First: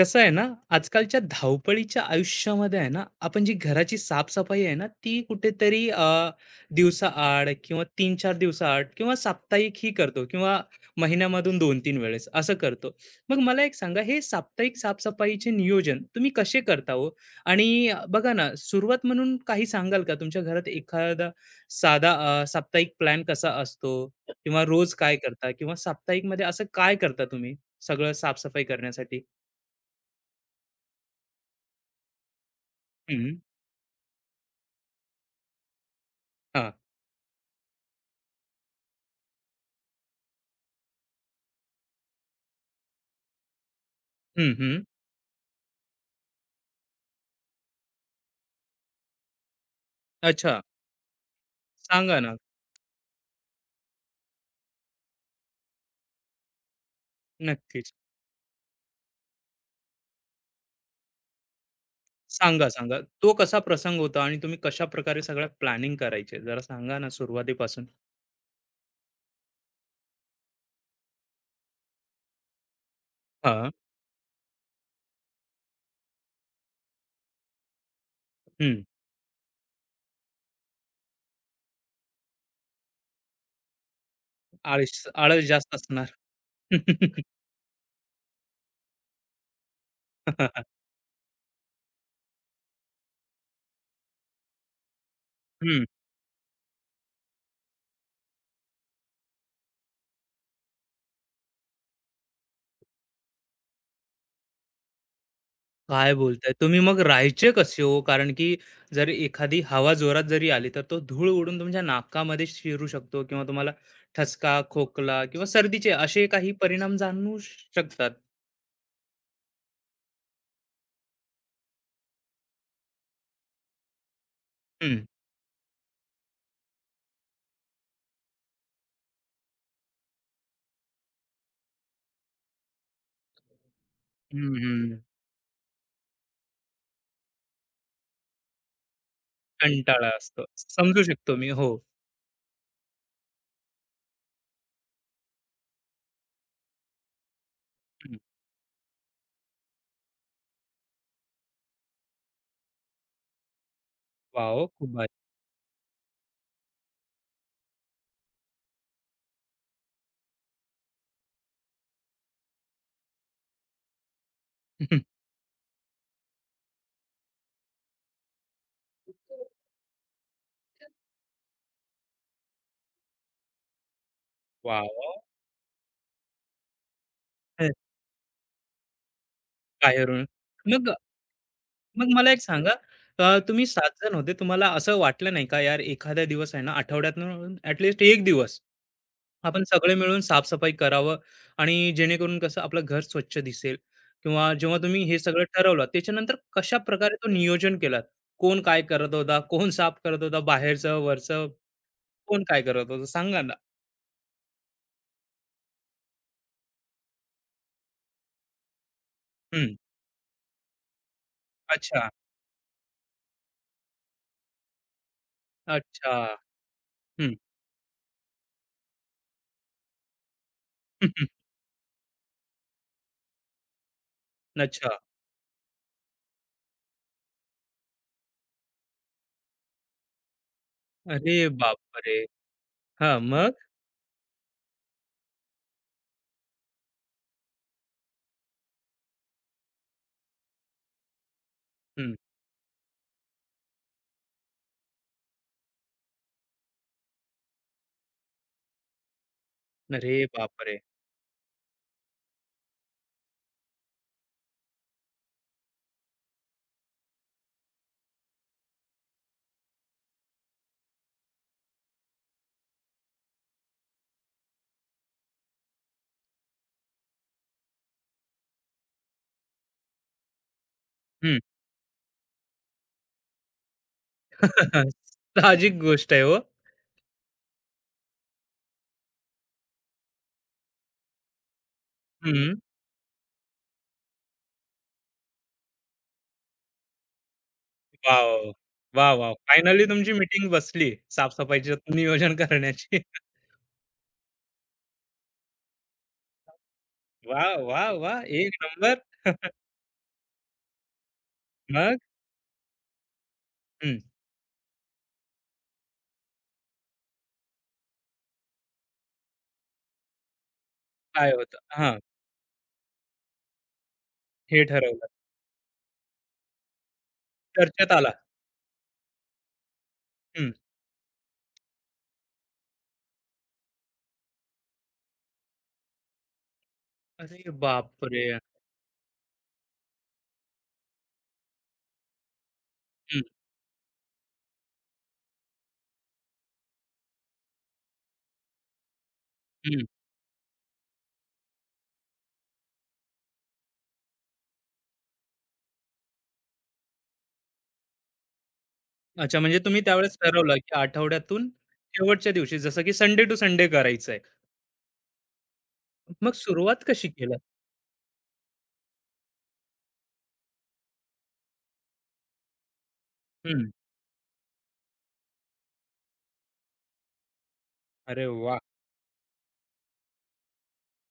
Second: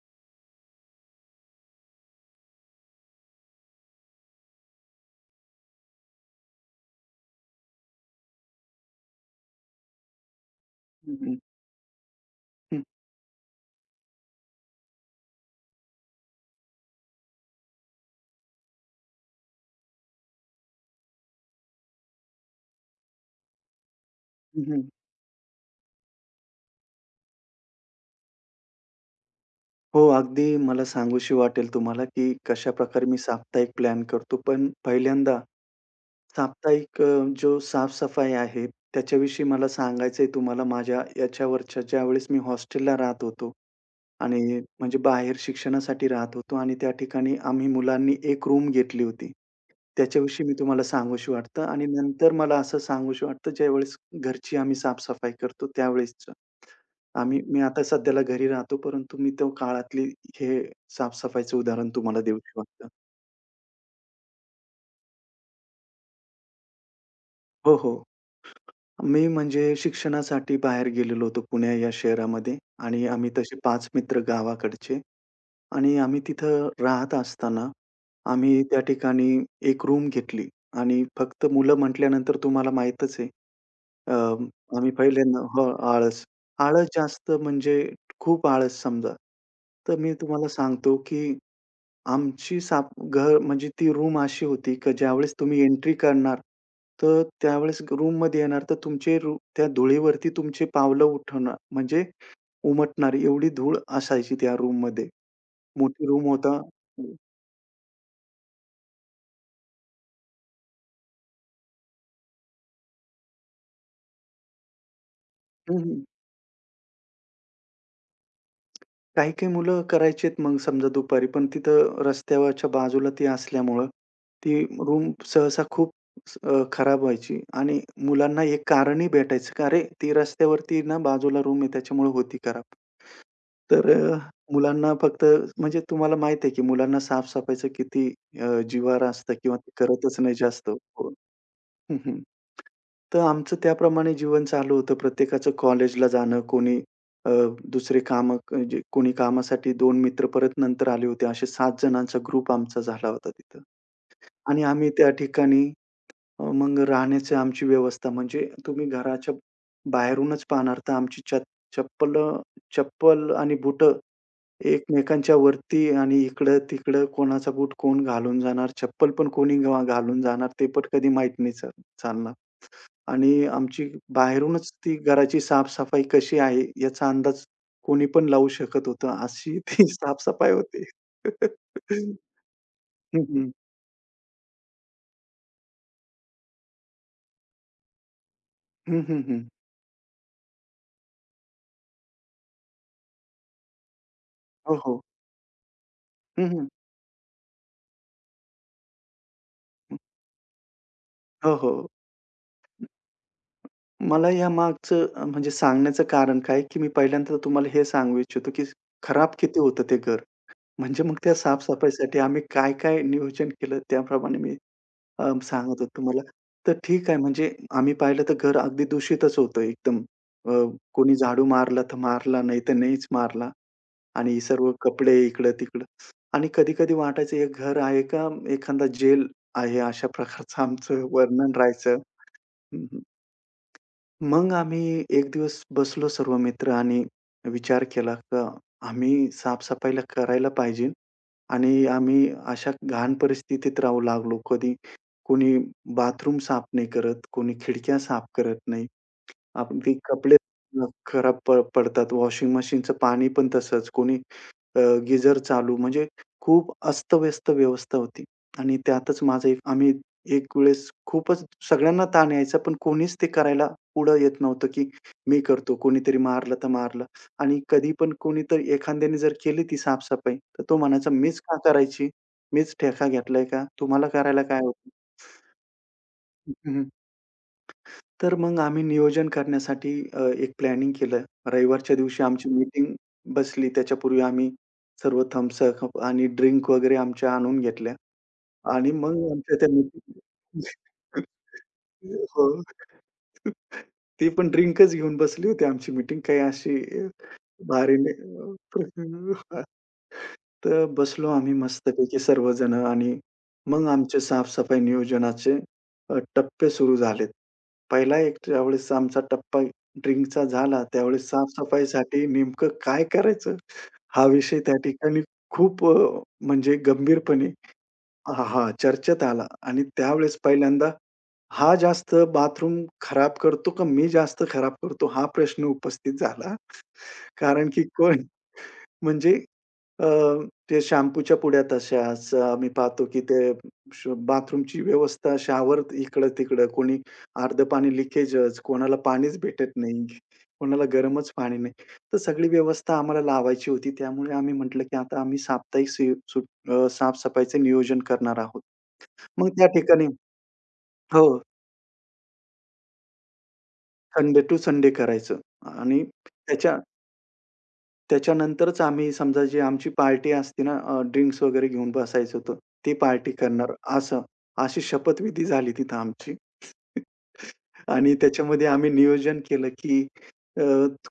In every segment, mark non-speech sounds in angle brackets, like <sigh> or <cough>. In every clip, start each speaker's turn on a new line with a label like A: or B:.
A: कसं आहे ना आजकालच्या धावपळीच्या आयुष्यामध्ये आहे ना आपण जी घराची साफसफाई आहे ना ती कुठेतरी दिवसाआड किंवा तीन चार दिवसाआड किंवा साप्ताहिक ही करतो किंवा
B: हं, हं.
A: महिन्यामधून दोन तीन वेळेस असं
B: हं,
A: करतो. मग मला एक सांगा, हे साप्ताहिक साफसफाईचे नियोजन तुम्ही कसे करता हो? आणि बघा ना, सुरुवात म्हणून काही सांगाल का, तुमच्या घरात एखादा साधा साप्ताहिक प्लॅन कसा असतो, किंवा
B: हं, हं.
A: रोज काय करता किंवा साप्ताहिक मध्ये असं काय करता तुम्ही सगळं साफसफाई करण्यासाठी?
B: हो, अगदी मला सांगूशी वाटेल तुम्हाला, की कशाप्रकारे मी साप्ताहिक प्लॅन करतो. पण पहिल्यांदा
A: हां.
B: साप्ताहिक जो साफ-सफाई आहे, त्याच्याविषयी मला सांगायचंय तुम्हाला माझ्या याच्यावरच्या ज्यावेळेस मी हॉस्टेलला राहत होतो आणि
A: हं, हं.
B: म्हणजे बाहेर शिक्षणासाठी राहत होतो आणि त्या ठिकाणी आम्ही मुलांनी एक रूम घेतली होती. त्याच्याविषयी मी
A: अच्छा.
B: तुम्हाला सांगूशी वाटतं आणि
A: सांगा
B: नंतर
A: ना.
B: मला असं सांगूशी वाटतं ज्यावेळेस घरची आम्ही साफ-सफाई करतो त्यावेळेसचं. मी आता
A: नक्कीच.
B: सध्याला घरी राहतो, परंतु मी त्या काळातली हे साफ उदाहरण तुम्हाला देऊशी
A: सांगा,
B: वाटतं.
A: सांगा. तो कसा प्रसंग होता आणि तुम्ही कशाप्रकारे सगळं प्लॅनिंग करायचे? जरा सांगा ना
B: हो,
A: सुरुवातीपासून?
B: हो. मी म्हणजे शिक्षणासाठी बाहेर गेलेलो होतो पुणे या शहरामध्ये आणि आम्ही तसे
A: हां.
B: पाच मित्र गावाकडचे आणि आम्ही तिथं राहत असताना, आम्ही त्या
A: हं.
B: ठिकाणी एक रूम घेतली आणि फक्त मुलं म्हटल्यानंतर तुम्हाला माहीतच आहे. अ, आम्ही
A: आळस
B: पहिल्यांदा
A: आळस
B: हो,
A: जास्त असणार.
B: आळस. आळस
A: <laughs>
B: जास्त म्हणजे खूप आळस समजा. तर मी तुम्हाला सांगतो की आमची घर म्हणजे ती रूम अशी होती की ज्यावेळेस तुम्ही
A: हं.
B: एंट्री करणार, तर त्यावेळेस रूममध्ये येणार, तर तुमचे त्या धुळीवरती तुमचे पावलं उठवणार म्हणजे उमटणार एवढी धूळ असायची त्या रूममध्ये. मोठी
A: काय
B: रूम
A: बोलताय?
B: होता.
A: तुम्ही मग
B: हं,
A: राहायचे कसे हो? कारण की जर एखादी हवा जोरात जरी आली, तर तो धूळ उडून तुमच्या नाकामध्ये शिरू शकतो किंवा तुम्हाला ठसका, खोकला किंवा सर्दीचे
B: हं.
A: असे काही परिणाम जाणवू शकतात.
B: काही-काही मुलं करायचेत मग समजा दुपारी, पण तिथं रस्त्यावरच्या बाजूला ती असल्यामुळं ती
A: हं.
B: रूम सहसा खूप खराब व्हायची आणि मुलांना एक कारणही भेटायचं, का "अरे, ती रस्त्यावरती ना बाजूला रूम आहे त्याच्यामुळे होती खराब." तर अ, मुलांना
A: हं,
B: फक्त म्हणजे तुम्हाला माहित आहे, की मुलांना साफ किती जिव्हार असतं किंवा ते
A: कंटाळा
B: करतच नाही
A: असतो.
B: जास्त.
A: समजू
B: हो.
A: शकतो मी. हो.
B: हं, हं. तर आमचं त्याप्रमाणे जीवन चालू होतं. प्रत्येकाचं कॉलेजला जाणं, कोणी अ, दुसरे
A: हं.
B: कामं म्हणजे कोणी कामासाठी 2 मित्र परत नंतर आले होते. असे 7 जणांचा ग्रुप आमचा झाला होता तिथं. आणि
A: वॉव!
B: आम्ही
A: खूप भारी.
B: त्या ठिकाणी मग राहण्याची आमची व्यवस्था म्हणजे तुम्ही घराच्या बाहेरूनच पाहणार तर आमची चप्पल चप्पल आणि बुटं एकमेकांच्या वरती आणि इकडं-तिकडं कोणाचा बूट कोण घालून जाणार, चप्पल पण कोणी घालून जाणार ते पण कधी माहीत नाही चालणार. आणि आमची बाहेरूनच
A: वॉव!
B: ती घराची साफ कशी आहे याचा अंदाज
A: हं,
B: कोणी पण लावू शकत होतं. अशी ती <laughs>
A: बाहेरून.
B: साफ-सफाई होती.
A: मग मग मला एक सांगा,
B: हं, हं.
A: तुम्ही 7 जण होते. तुम्हाला असं वाटलं नाही का, यार एखादा दिवस आहे ना, आठवड्यातून ॲटलीस्ट 1 दिवस
B: हं, हं.
A: आपण सगळे मिळून साफ करावं, आणि जेणेकरून कसं आपलं घर स्वच्छ दिसेल, किंवा
B: हो,
A: जेव्हा
B: हो.
A: तुम्ही हे सगळं ठरवलं, त्याच्यानंतर
B: हं, हं.
A: कशाप्रकारे तो नियोजन केलात? कोण काय करत होता? कोण साफ करत होता? बाहेरचं, वरचं,
B: हो, हो.
A: कोण काय करत होतं? सांगा ना?
B: मला या मागचं म्हणजे सांगण्याचं कारण काय, की मी पहिल्यांदा तुम्हाला हे सांगू इच्छितो, की खराब किती
A: हं.
B: होतं ते घर. म्हणजे मग त्या
A: अच्छा.
B: साफ-सफाईसाठी आम्ही काय-काय नियोजन केलं त्याप्रमाणे मी सांगत होतो
A: अच्छा.
B: तुम्हाला. तर ठीक आहे
A: हं.
B: म्हणजे आम्ही पाहिलं तर घर अगदी दूषितच होतं एकदम. अ, कोणी झाडू
A: <laughs>
B: मारला तर मारला, नाही तर नाहीच मारला आणि सर्व
A: अच्छा.
B: कपडे इकडं-तिकडं आणि कधी-कधी वाटायचं हे घर आहे का एखादा जेल आहे अशा प्रकारचं आमचं
A: अरे
B: वर्णन राहायचं.
A: बापरे!
B: हं,
A: हां, मग?
B: मग आम्ही एक दिवस बसलो सर्व मित्र आणि विचार केला का आम्ही साफसफाईला करायला पाहिजे आणि
A: हं.
B: आम्ही अशा घाण परिस्थितीत राहू लागलो. कधी कोणी बाथरूम साफ नाही करत, कोणी खिडक्या साफ करत नाही. अगदी
A: अरे
B: कपडे
A: बापरे!
B: खराब पडतात. वॉशिंग मशीनचं पाणी पण तसंच. कोणी गीझर चालू म्हणजे खूप अस्तव्यस्त व्यवस्था होती आणि त्यातच माझं एक आम्ही एक वेळेस खूपच सगळ्यांना ताण यायचा, पण कोणीच ते करायला पुढं येत नव्हतं, की मी करतो. कोणीतरी मारलं तर मारलं आणि कधी पण कोणीतरी एखाद्याने जर केली ती साफ-सफाई, तर तो म्हणायचा,
A: हं.
B: "मीच का करायची? मीच ठेका घेतलाय का? तुम्हाला करायला काय होतं?"
A: <laughs> साहजिक गोष्ट आहे हो.
B: तर मग आम्ही नियोजन करण्यासाठी एक प्लॅनिंग केलं. रविवारच्या दिवशी आमची
A: हं.
B: मीटिंग बसली. त्याच्यापूर्वी आम्ही सर्व थम्स अप आणि ड्रिंक वगैरे आमच्या आणून घेतल्या
A: वॉव!
B: आणि
A: वाह,
B: मग
A: वाह!
B: आमच्या त्या
A: फायनली तुमची
B: मीटिंग.
A: मीटिंग बसली
B: <laughs>
A: साफ-सफाईचं नियोजन
B: हो.
A: करण्याची. <laughs>
B: ती पण ड्रिंकच घेऊन बसली होती आमची मीटिंग. <laughs>
A: वाह, वाह,
B: भारी
A: वाह! एक
B: नाही.
A: नंबर. <laughs>
B: तर बसलो आम्ही
A: मग?
B: मस्तपैकी सर्वजण आणि मग
A: हं.
B: आमचे साफ नियोजनाचे टप्पे सुरू झालेत. पहिला एक ज्यावेळेस आमचा टप्पा ड्रिंकचा झाला, त्यावेळेस
A: काय होतं? हां,
B: साफ-सफाईसाठी नेमकं काय करायचं? हा विषय
A: हे
B: त्या
A: ठरवलं.
B: ठिकाणी खूप म्हणजे गंभीरपणे
A: चर्चेत आला.
B: हां, हां, चर्चेत आला आणि त्यावेळेस
A: हं.
B: पहिल्यांदा हा जास्त बाथरूम खराब करतो का मी जास्त खराब करतो? हा प्रश्न उपस्थित झाला.
A: अरे
B: कारण की कोण
A: बापरे!
B: म्हणजे अ, ते शॅम्पूच्या पुड्या तशाच. आम्ही पाहतो की
A: हं,
B: ते बाथरूमची व्यवस्था, शॉवर इकडं-तिकडं. कोणी अर्धं पाणी लिकेजच, कोणाला पाणीच भेटत
A: हं.
B: नाही, कोणाला गरमच पाणी नाही. तर सगळी व्यवस्था आम्हाला लावायची होती. त्यामुळे आम्ही म्हटलं की आता आम्ही साप्ताहिक साफ नियोजन करणार आहोत.
A: अच्छा,
B: मग
A: म्हणजे
B: त्या
A: तुम्ही
B: ठिकाणी
A: त्यावेळेस ठरवलं की
B: हो,
A: आठवड्यातून शेवटच्या दिवशी, जसं की संडे टू संडे करायचंय.
B: संडे टू संडे करायचं आणि
A: मग
B: त्याच्या
A: सुरुवात कशी केलात?
B: त्याच्यानंतरच आम्ही समजा जी आमची पार्टी असते ना, ड्रिंक्स वगैरे घेऊन बसायचं होतं. ती पार्टी
A: हं.
B: करणार असं, अशी शपथविधी झाली तिथं आमची. <laughs> आणि
A: अरे वाह!
B: त्याच्यामध्ये आम्ही नियोजन केलं, की अ,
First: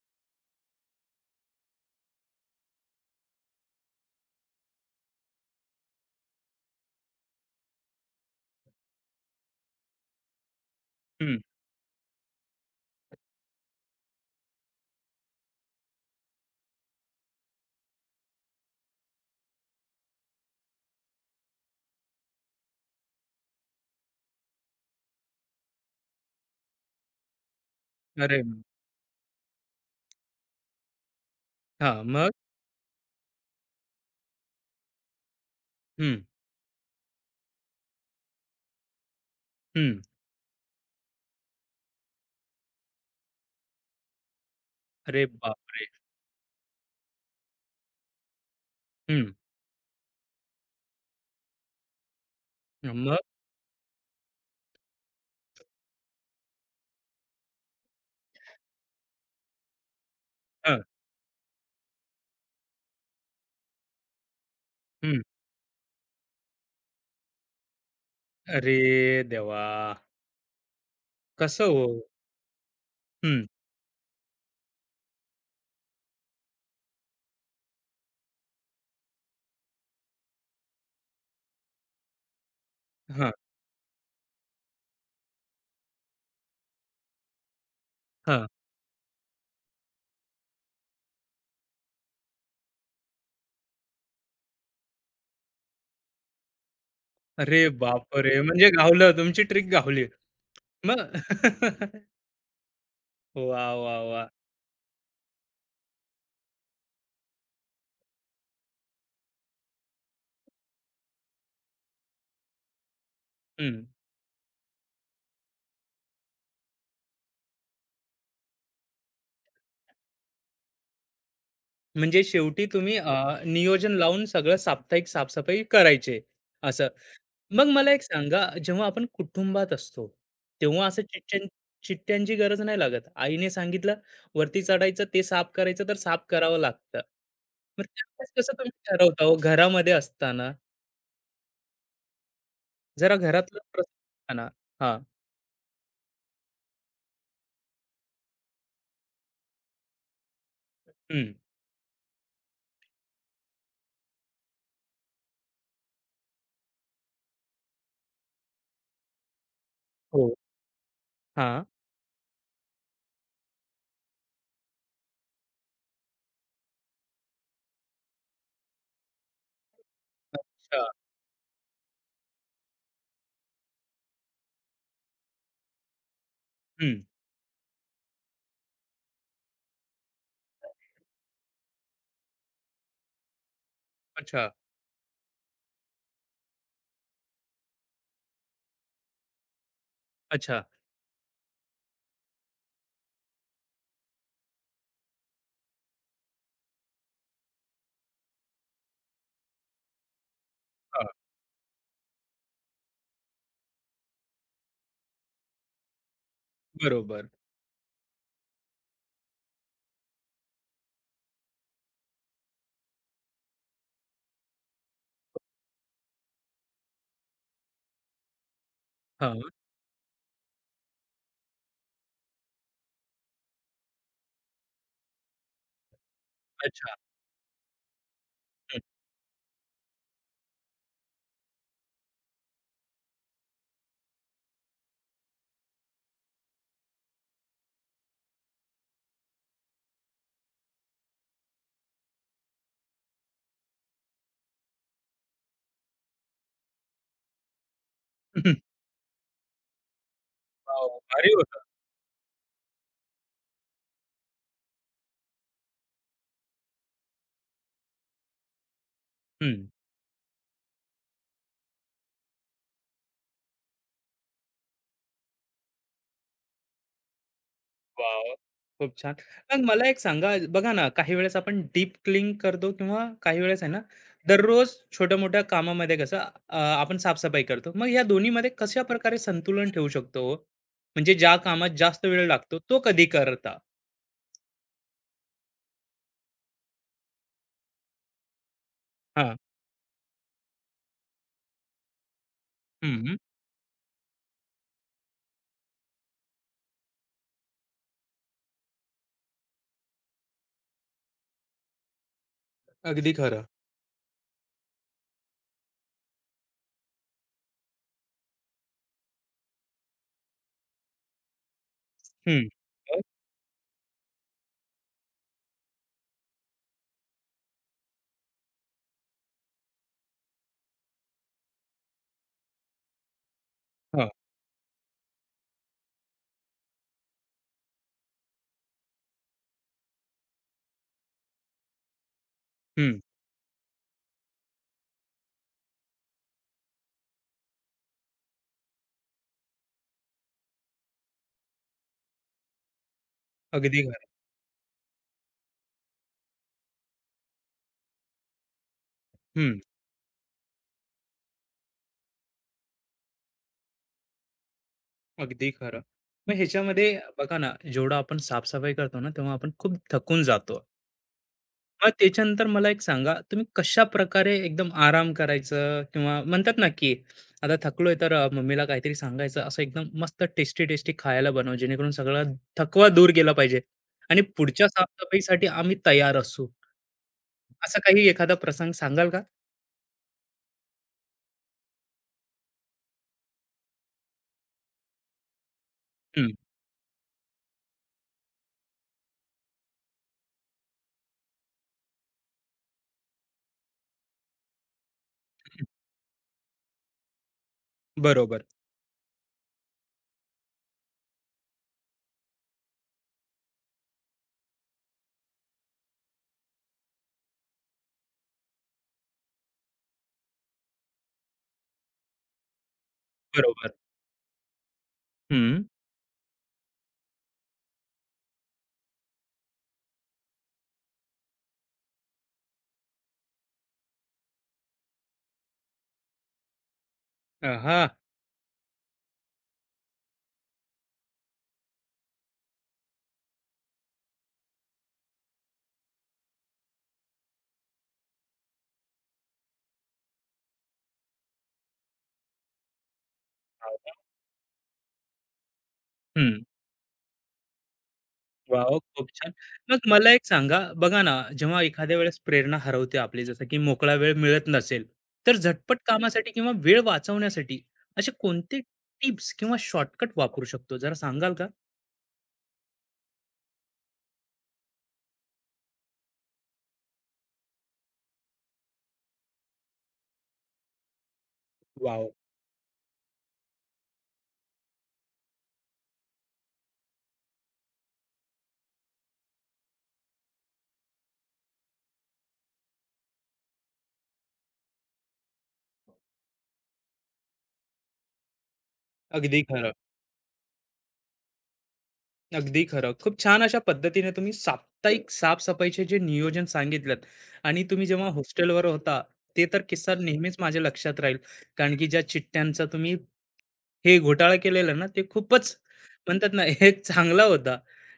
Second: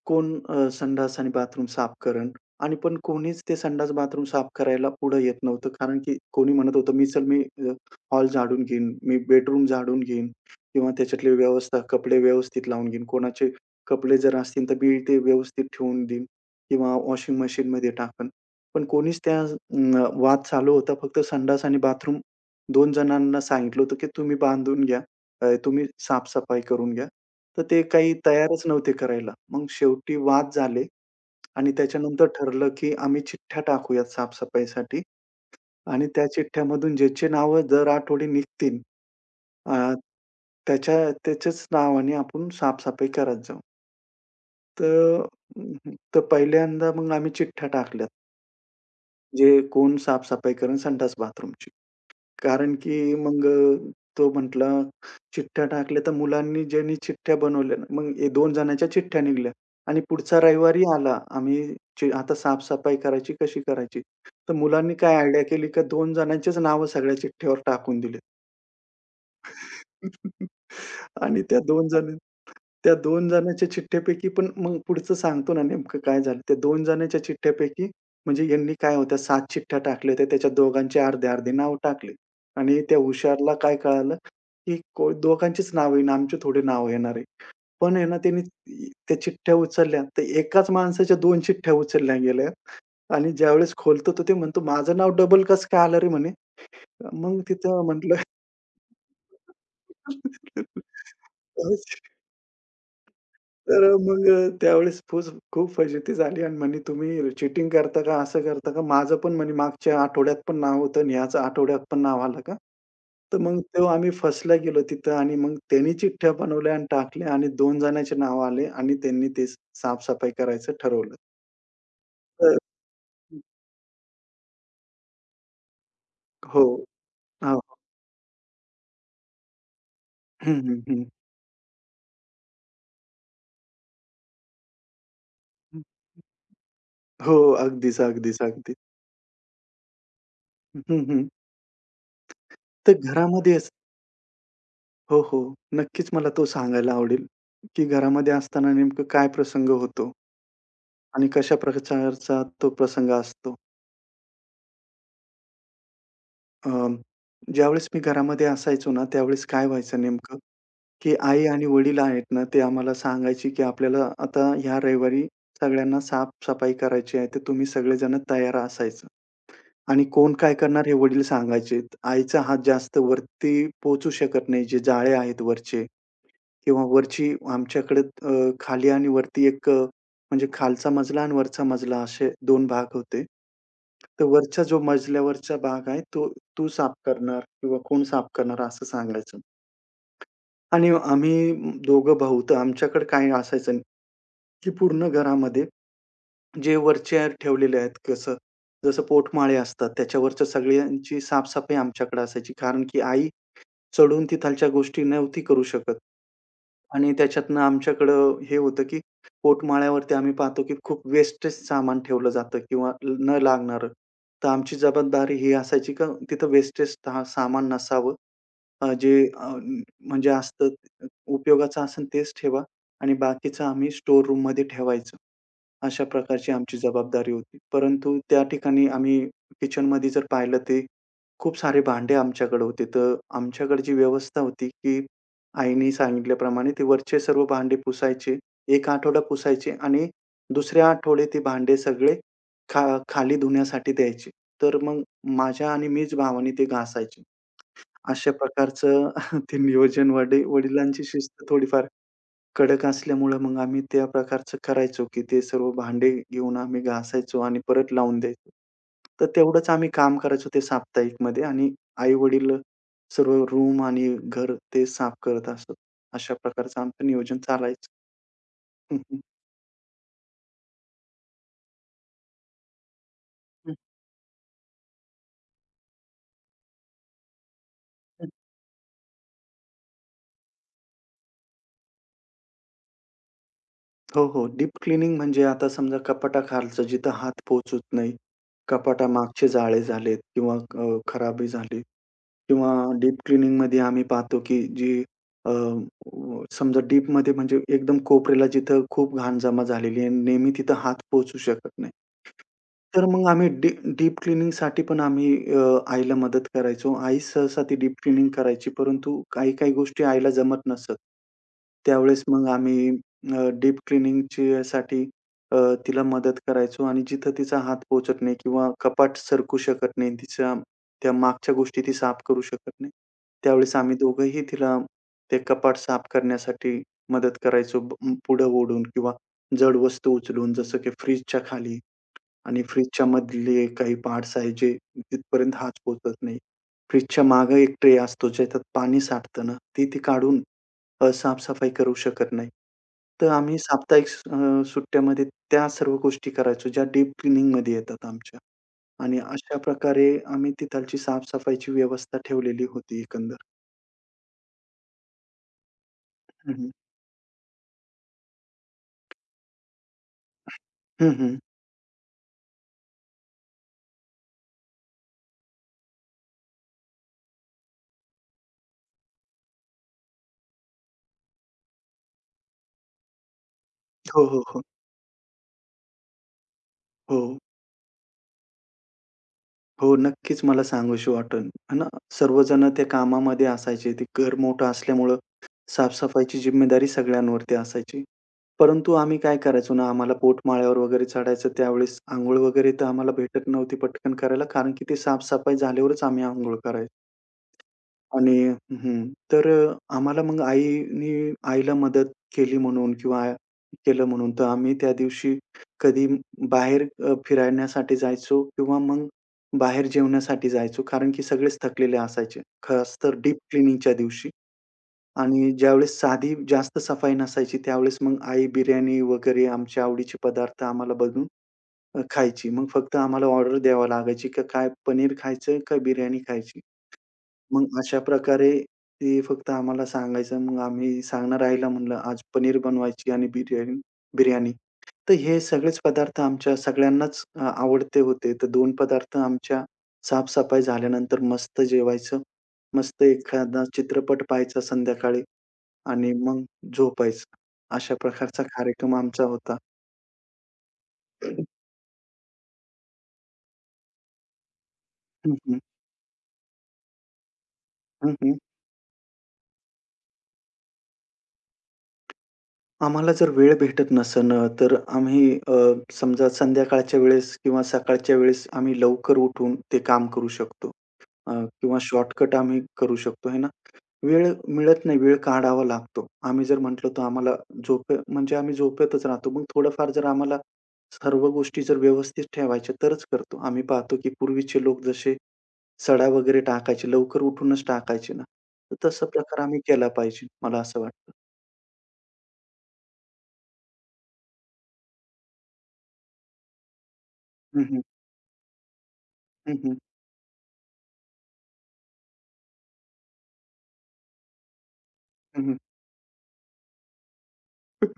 B: कोण संडास आणि बाथरूम साफ करेल आणि पण कोणीच ते संडास बाथरूम साफ करायला पुढे येत नव्हतं. कारण की कोणी म्हणत होतं, "मी चल मी हॉल झाडून घेईन, मी बेडरूम झाडून घेईन किंवा त्याच्यातली
A: हं.
B: व्यवस्था, कपडे व्यवस्थित लावून घेईन. कोणाचे कपडे जर असतील तर मी ते व्यवस्थित ठेवून देईन." किंवा वॉशिंग मशीनमध्ये टाकणं. पण कोणीच वाद चालू होता. फक्त संडास आणि बाथरूम दोन जणांना सांगितलं होतं, की तुम्ही बांधून घ्या. तुम्ही साफ करून घ्या. तर ते काही
A: अरे
B: तयारच नव्हते करायला. मग शेवटी वाद झाले आणि
A: हां,
B: त्याच्यानंतर
A: मग?
B: ठरलं, की आम्ही चिठ्ठ्या टाकूयात साफ आणि
A: हं,
B: त्या चिठ्ठ्यामधून ज्याची नावं दर आठवडी निघतील, अ,
A: हं.
B: त्याच्या त्याच्याच नावाने आपण साफ करत जाऊ. तर
A: अरे बाप!
B: तर पहिल्यांदा मग आम्ही चिठ्ठ्या टाकल्यात.
A: हं.
B: जे कोण साफ-सफाई करेल संडास बाथरूमची. कारण की
A: मग?
B: मग तो म्हटला, "चिठ्ठ्या टाकल्या तर मुलांनी ज्यांनी चिठ्ठ्या बनवल्या ना." मग हे 2 जणांच्या चिठ्ठ्या निघाल्या आणि पुढचा
A: हां.
B: रविवारी आला. आम्ही आता साफ करायची, कशी करायची? तर मुलांनी काय
A: हं.
B: आयडिया केली, का 2 जणांचीच नावं सगळ्या चिठ्ठ्यावर टाकून दिली.
A: अरे देवा!
B: आणि त्या
A: कसं हो?
B: 2 जण त्या 2
A: हं.
B: जणांच्या चिठ्ठ्यापैकी पण मग पुढचं सांगतो ना नेमकं काय झालं. त्या 2 जणांच्या चिठ्ठ्यापैकी म्हणजे यांनी काय होत्या 7 चिठ्ठ्या टाकल्या होत्या. त्याच्यात दोघांचे अर्धे-अर्धे नाव टाकले आणि त्या
A: हां,
B: हुशारला काय कळालं, की दोघांचीच नाव येईन, आमचे थोडे नाव येणार आहे. पण आहे ना त्यांनी
A: हां.
B: त्या चिठ्ठ्या उचलल्या, तर एकाच माणसाच्या 2 चिठ्ठ्या उचलल्या गेल्या आणि ज्यावेळेस खोलतो, तर ते म्हणतो, "माझं नाव डबल कसं काय आलं रे?" म्हणे. मग
A: अरे
B: तिथं म्हटलं
A: बापरे! म्हणजे गावलं, तुमची ट्रिक गावली. मग <laughs> वाह,
B: तर
A: वाह,
B: मग
A: वाह!
B: अ, त्यावेळेस खूप फजिती झाली आणि म्हणे, "तुम्ही चीटिंग करता का? असं करता का?" माझं पण म्हणे मागच्या आठवड्यात पण नाव होतं आणि ह्याच आठवड्यात पण नाव आलं का? तर मग
A: हं.
B: तो आम्ही फसला गेलो तिथं आणि मग त्यांनी चिठ्ठ्या बनवल्या आणि टाकल्या आणि 2 जणांचे नाव आले आणि त्यांनी ते साफ-सफाई करायचं ठरवलं.
A: म्हणजे
B: तर
A: शेवटी तुम्ही नियोजन लावून सगळं साप्ताहिक साफसफाई करायचे,
B: हो.
A: असं.
B: हो.
A: मग मला एक सांगा, जेव्हा आपण कुटुंबात असतो,
B: हं, हं,
A: तेव्हा असं
B: हं.
A: चिट्ट्यांची गरज नाही लागत. आईने सांगितलं, वरती चढायचं, ते साफ करायचं, तर साफ करावं लागतं.
B: हो.
A: मग
B: अगदीच,
A: त्यावेळेस
B: अगदीच,
A: कसं तुम्ही
B: अगदी.
A: ठरवता हो, घरामध्ये असताना?
B: हं, हं. तर
A: जरा घरातलं
B: घरामध्येच
A: प्रसंग सांगा ना. हां.
B: हो, हो. नक्कीच मला तो सांगायला आवडेल, की घरामध्ये असताना नेमकं काय प्रसंग होतो आणि
A: हं.
B: कशा प्रकारचा तो प्रसंग असतो. अ, ज्यावेळेस मी घरामध्ये असायचो ना, त्यावेळेस काय व्हायचं
A: हो.
B: नेमकं, की आई
A: हां.
B: आणि वडील आहेत ना, ते आम्हाला सांगायचे, की आपल्याला आता ह्या रविवारी सगळ्यांना साफ करायची आहे, तर तुम्ही सगळेजण तयार असायचं. आणि कोण काय
A: अच्छा.
B: करणार हे वडील सांगायचे. आईचा हात जास्त वरती पोहोचू शकत नाही, जे जाळे आहेत वरचे. किंवा
A: हं.
B: वरची आमच्याकडे खाली आणि वरती एक म्हणजे खालचा मजला आणि वरचा मजला असे 2 भाग होते. तर
A: अच्छा,
B: वरच्या जो मजल्यावरचा भाग आहे तो तू साफ करणार किंवा कोण साफ करणार असं सांगायचं.
A: अच्छा.
B: आणि आम्ही दोघं भाऊ तर आमच्याकडे काय असायचं नाही, की पूर्ण घरामध्ये जे वरच्या ठेवलेले आहेत कसं जसं पोटमाळे असतात त्याच्यावरच्या
A: हां.
B: सगळ्यांची साफ-सफाई आमच्याकडे असायची. कारण की आई चढून तिथालच्या गोष्टी नव्हती करू शकत. आणि
A: बरोबर.
B: त्याच्यातनं आमच्याकडं हे होतं, की पोटमाळ्यावरती आम्ही पाहतो, की खूप वेस्टेज सामान ठेवलं जातं किंवा न लागणारं. तर आमची जबाबदारी ही असायची, का तिथं वेस्टेज सामान नसावं. अ, जे
A: हां.
B: अ, म्हणजे असतं उपयोगाचं असेल तेच ठेवा आणि बाकीचं आम्ही स्टोअर रूममध्ये ठेवायचो. अशा प्रकारची आमची
A: अच्छा.
B: जबाबदारी होती. परंतु त्या
A: हं.
B: ठिकाणी आम्ही किचनमध्ये जर पाहिलं ते खूप सारे भांडे आमच्याकडे होते. तर आमच्याकडे जी व्यवस्था होती, की आईने सांगितल्याप्रमाणे ते वरचे सर्व भांडे पुसायचे. एक आठवडा पुसायचे आणि दुसऱ्या आठवडे ते भांडे सगळे खा खाली धुण्यासाठी द्यायचे. तर मग माझ्या आणि मीच भावाने ते घासायचे. अशा
A: वाह! <laughs>
B: प्रकारचं <laughs> ते नियोजन वडिलांची
A: भारी
B: शिस्त
A: होतं.
B: थोडीफार कडक असल्यामुळं मग आम्ही त्या प्रकारचं करायचो, की ते सर्व भांडे घेऊन आम्ही घासायचो आणि परत लावून द्यायचो. तर तेवढंच आम्ही काम करायचो ते साप्ताहिकमध्ये आणि आई-वडील सर्व रूम आणि घर ते साफ करत असत. अशा प्रकारचं आमचं नियोजन चालायचं.
A: वॉव! खूप
B: हं,
A: छान.
B: हं.
A: मग मला एक सांगा, बघा ना, काही वेळेस आपण डीप क्लिंग करतो किंवा काही वेळेस आहे
B: हं,
A: ना, दररोज छोट्या-मोठ्या कामामध्ये कसं आपण साफ-सफाई करतो. मग या
B: हं.
A: दोन्हीमध्ये कशा प्रकारे संतुलन ठेवू शकतो हो? म्हणजे ज्या कामात जास्त वेळ लागतो, तो कधी करता?
B: हो, हो. डीप क्लीनिंग म्हणजे आता समजा कपाटाखालचं जिथं हात पोहोचत नाही,
A: हां.
B: कपाटामागचे जाळे झालेत किंवा खराबी झाली. किंवा
A: हं.
B: डीप क्लीनिंगमध्ये आम्ही पाहतो, की जी समजा डीपमध्ये म्हणजे एकदम कोपऱ्याला जिथं खूप घाण जमा झालेली आहे आणि नेहमी तिथं हात पोहोचू शकत नाही. तर
A: अगदी
B: मग
A: खरं.
B: आम्ही डीप क्लीनिंगसाठी पण आम्ही अ, आईला मदत करायचो. आई सहसा ती डीप क्लिनिंग करायची, परंतु काही-काही गोष्टी आईला जमत नसत. त्यावेळेस
A: हं.
B: मग आम्ही
A: मग?
B: डीप क्लीनिंगच्यासाठी अ, तिला मदत करायचो आणि जिथं तिचा हात पोहोचत नाही किंवा कपाट सरकू शकत नाही, तिच्या त्या मागच्या गोष्टी ती साफ करू शकत नाही. त्यावेळेस आम्ही
A: हां.
B: दोघंही तिला ते कपाट साफ करण्यासाठी मदत करायचो. पुढं ओढून किंवा जड वस्तू उचलून जसं की फ्रिजच्या खाली आणि फ्रिजच्या मधले काही पार्ट्स आहेत जे तिथपर्यंत हात पोहोचत नाही. फ्रिजच्या मागे एक ट्रे असतो ज्याच्यात पाणी साठतं ना, ती ती काढून साफ-सफाई करू शकत नाही. तर आम्ही
A: अगदी
B: साप्ताहिक
A: खरं.
B: सुट्ट्यामध्ये त्या सर्व गोष्टी करायचो ज्या डीप क्लीनिंगमध्ये येतात आमच्या आणि
A: हं.
B: अशा प्रकारे आम्ही तिथालची साफ-सफाईची व्यवस्था ठेवलेली होती एकंदर.
A: अगदी खरं. मग
B: हं, हं.
A: ह्याच्यामध्ये बघा ना, जेवढं आपण साफ करतो ना, तेव्हा आपण खूप थकून जातो.
B: हं, हं.
A: मग त्याच्यानंतर मला एक सांगा, तुम्ही कशा प्रकारे एकदम आराम करायचं, किंवा म्हणतात ना, की आता थकलोय तर मम्मीला काहीतरी सांगायचं, असं एकदम मस्त टेस्टी-टेस्टी खायला बनव, जेणेकरून सगळा थकवा दूर गेला पाहिजे आणि
B: हो, हो, हो.
A: पुढच्या साफसफाईसाठी आम्ही तयार असू.
B: हो.
A: असा काही एखादा प्रसंग सांगाल का?
B: हो, नक्कीच मला सांगूशी वाटन, आहे ना, सर्वजण त्या कामामध्ये असायचे. ते घर मोठं असल्यामुळं
A: हं,
B: साफ-सफाईची जिम्मेदारी सगळ्यांवरती असायची. परंतु आम्ही काय करायचो ना, आम्हाला पोटमाळ्यावर वगैरे चढायचं त्यावेळेस अंघोळ वगैरे तर आम्हाला भेटत नव्हती पटकन करायला कारण की ते साफ झाल्यावरच आम्ही अंघोळ करायचो. आणि
A: बरोबर,
B: हं. तर आम्हाला मग आईला मदत केली म्हणून किंवा केलं म्हणून तर आम्ही त्या दिवशी कधी बाहेर फिरण्यासाठी जायचो किंवा मग बाहेर जेवण्यासाठी जायचो. कारण की सगळेच थकलेले असायचे. खास तर डीप
A: बरोबर.
B: क्लीनिंगच्या दिवशी आणि
A: हं.
B: ज्यावेळेस साधी जास्त सफाई नसायची त्यावेळेस मग आई बिर्याणी वगैरे आमच्या आवडीचे पदार्थ आम्हाला बनवून खायची. मग फक्त आम्हाला ऑर्डर द्यावी लागायची, का काय पनीर खायचं, का बिर्याणी खायची. मग
A: आहा!
B: अशा प्रकारे ते फक्त आम्हाला सांगायचं. मग आम्ही सांगणं राहिलं म्हणलं, "आज पनीर बनवायची आणि बिर्याणी बिर्याणी." तर हे सगळेच पदार्थ आमच्या सगळ्यांनाच आवडते होते. तर 2 पदार्थ आमच्या साफ-सफाई झाल्यानंतर मस्त जेवायचं. मस्त एखादा चित्रपट पाहायचा संध्याकाळी आणि मग झोपायचं. अशा प्रकारचा
A: वॉव!
B: कार्यक्रम
A: खूप
B: आमचा
A: छान.
B: होता.
A: मग मला एक सांगा, बघा ना, जेव्हा एखाद्या वेळेस प्रेरणा हरवते आपली, जसं की मोकळा वेळ मिळत नसेल, तर
B: हं, हं.
A: झटपट कामासाठी किंवा वेळ वाचवण्यासाठी असे
B: हं, हं.
A: कोणते टिप्स किंवा शॉर्टकट वापरू शकतो, जरा सांगाल का?
B: आम्हाला जर वेळ भेटत नसेन तर आम्ही अ, समजा संध्याकाळच्या वेळेस किंवा सकाळच्या वेळेस आम्ही लवकर उठून ते काम करू शकतो. अ, किंवा
A: वॉव!
B: शॉर्टकट आम्ही करू शकतो, आहे ना. वेळ मिळत नाही, वेळ काढावा लागतो. आम्ही जर म्हटलं तर आम्हाला झोप म्हणजे आम्ही झोपेतच राहतो. मग थोडंफार जर आम्हाला सर्व गोष्टी जर व्यवस्थित ठेवायच्या तरच करतो. आम्ही पाहतो की पूर्वीचे लोक जसे सडा वगैरे टाकायचे, लवकर उठूनच टाकायचे ना, तर तसा प्रकार
A: अगदी
B: आम्ही
A: खरं.
B: केला पाहिजे, मला असं वाटतं.
A: अगदी खरं. खूप छान अशा पद्धतीने तुम्ही साप्ताहिक साफसफाईचे जे नियोजन सांगितलंत आणि
B: हं, हं.
A: तुम्ही जेव्हा हॉस्टेलवर होता, ते
B: हं,
A: तर
B: हं.
A: किस्सा नेहमीच माझ्या लक्षात राहील. कारण की ज्या चिठ्ठ्यांचा तुम्ही हे घोटाळा केलेला ना, ते खूपच म्हणतात ना, <laughs> एक चांगला होता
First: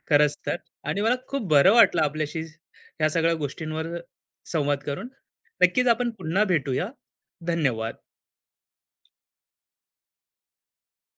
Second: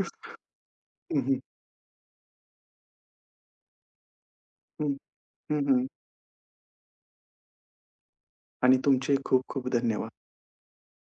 A: खरंच तर. आणि मला
B: हं, हं.
A: खूप बरं वाटलं आपल्याशी ह्या सगळ्या गोष्टींवर संवाद
B: हं,
A: करून.
B: हं, हं.
A: नक्कीच आपण पुन्हा भेटूया. धन्यवाद.
B: आणि तुमचे खूप-खूप धन्यवाद.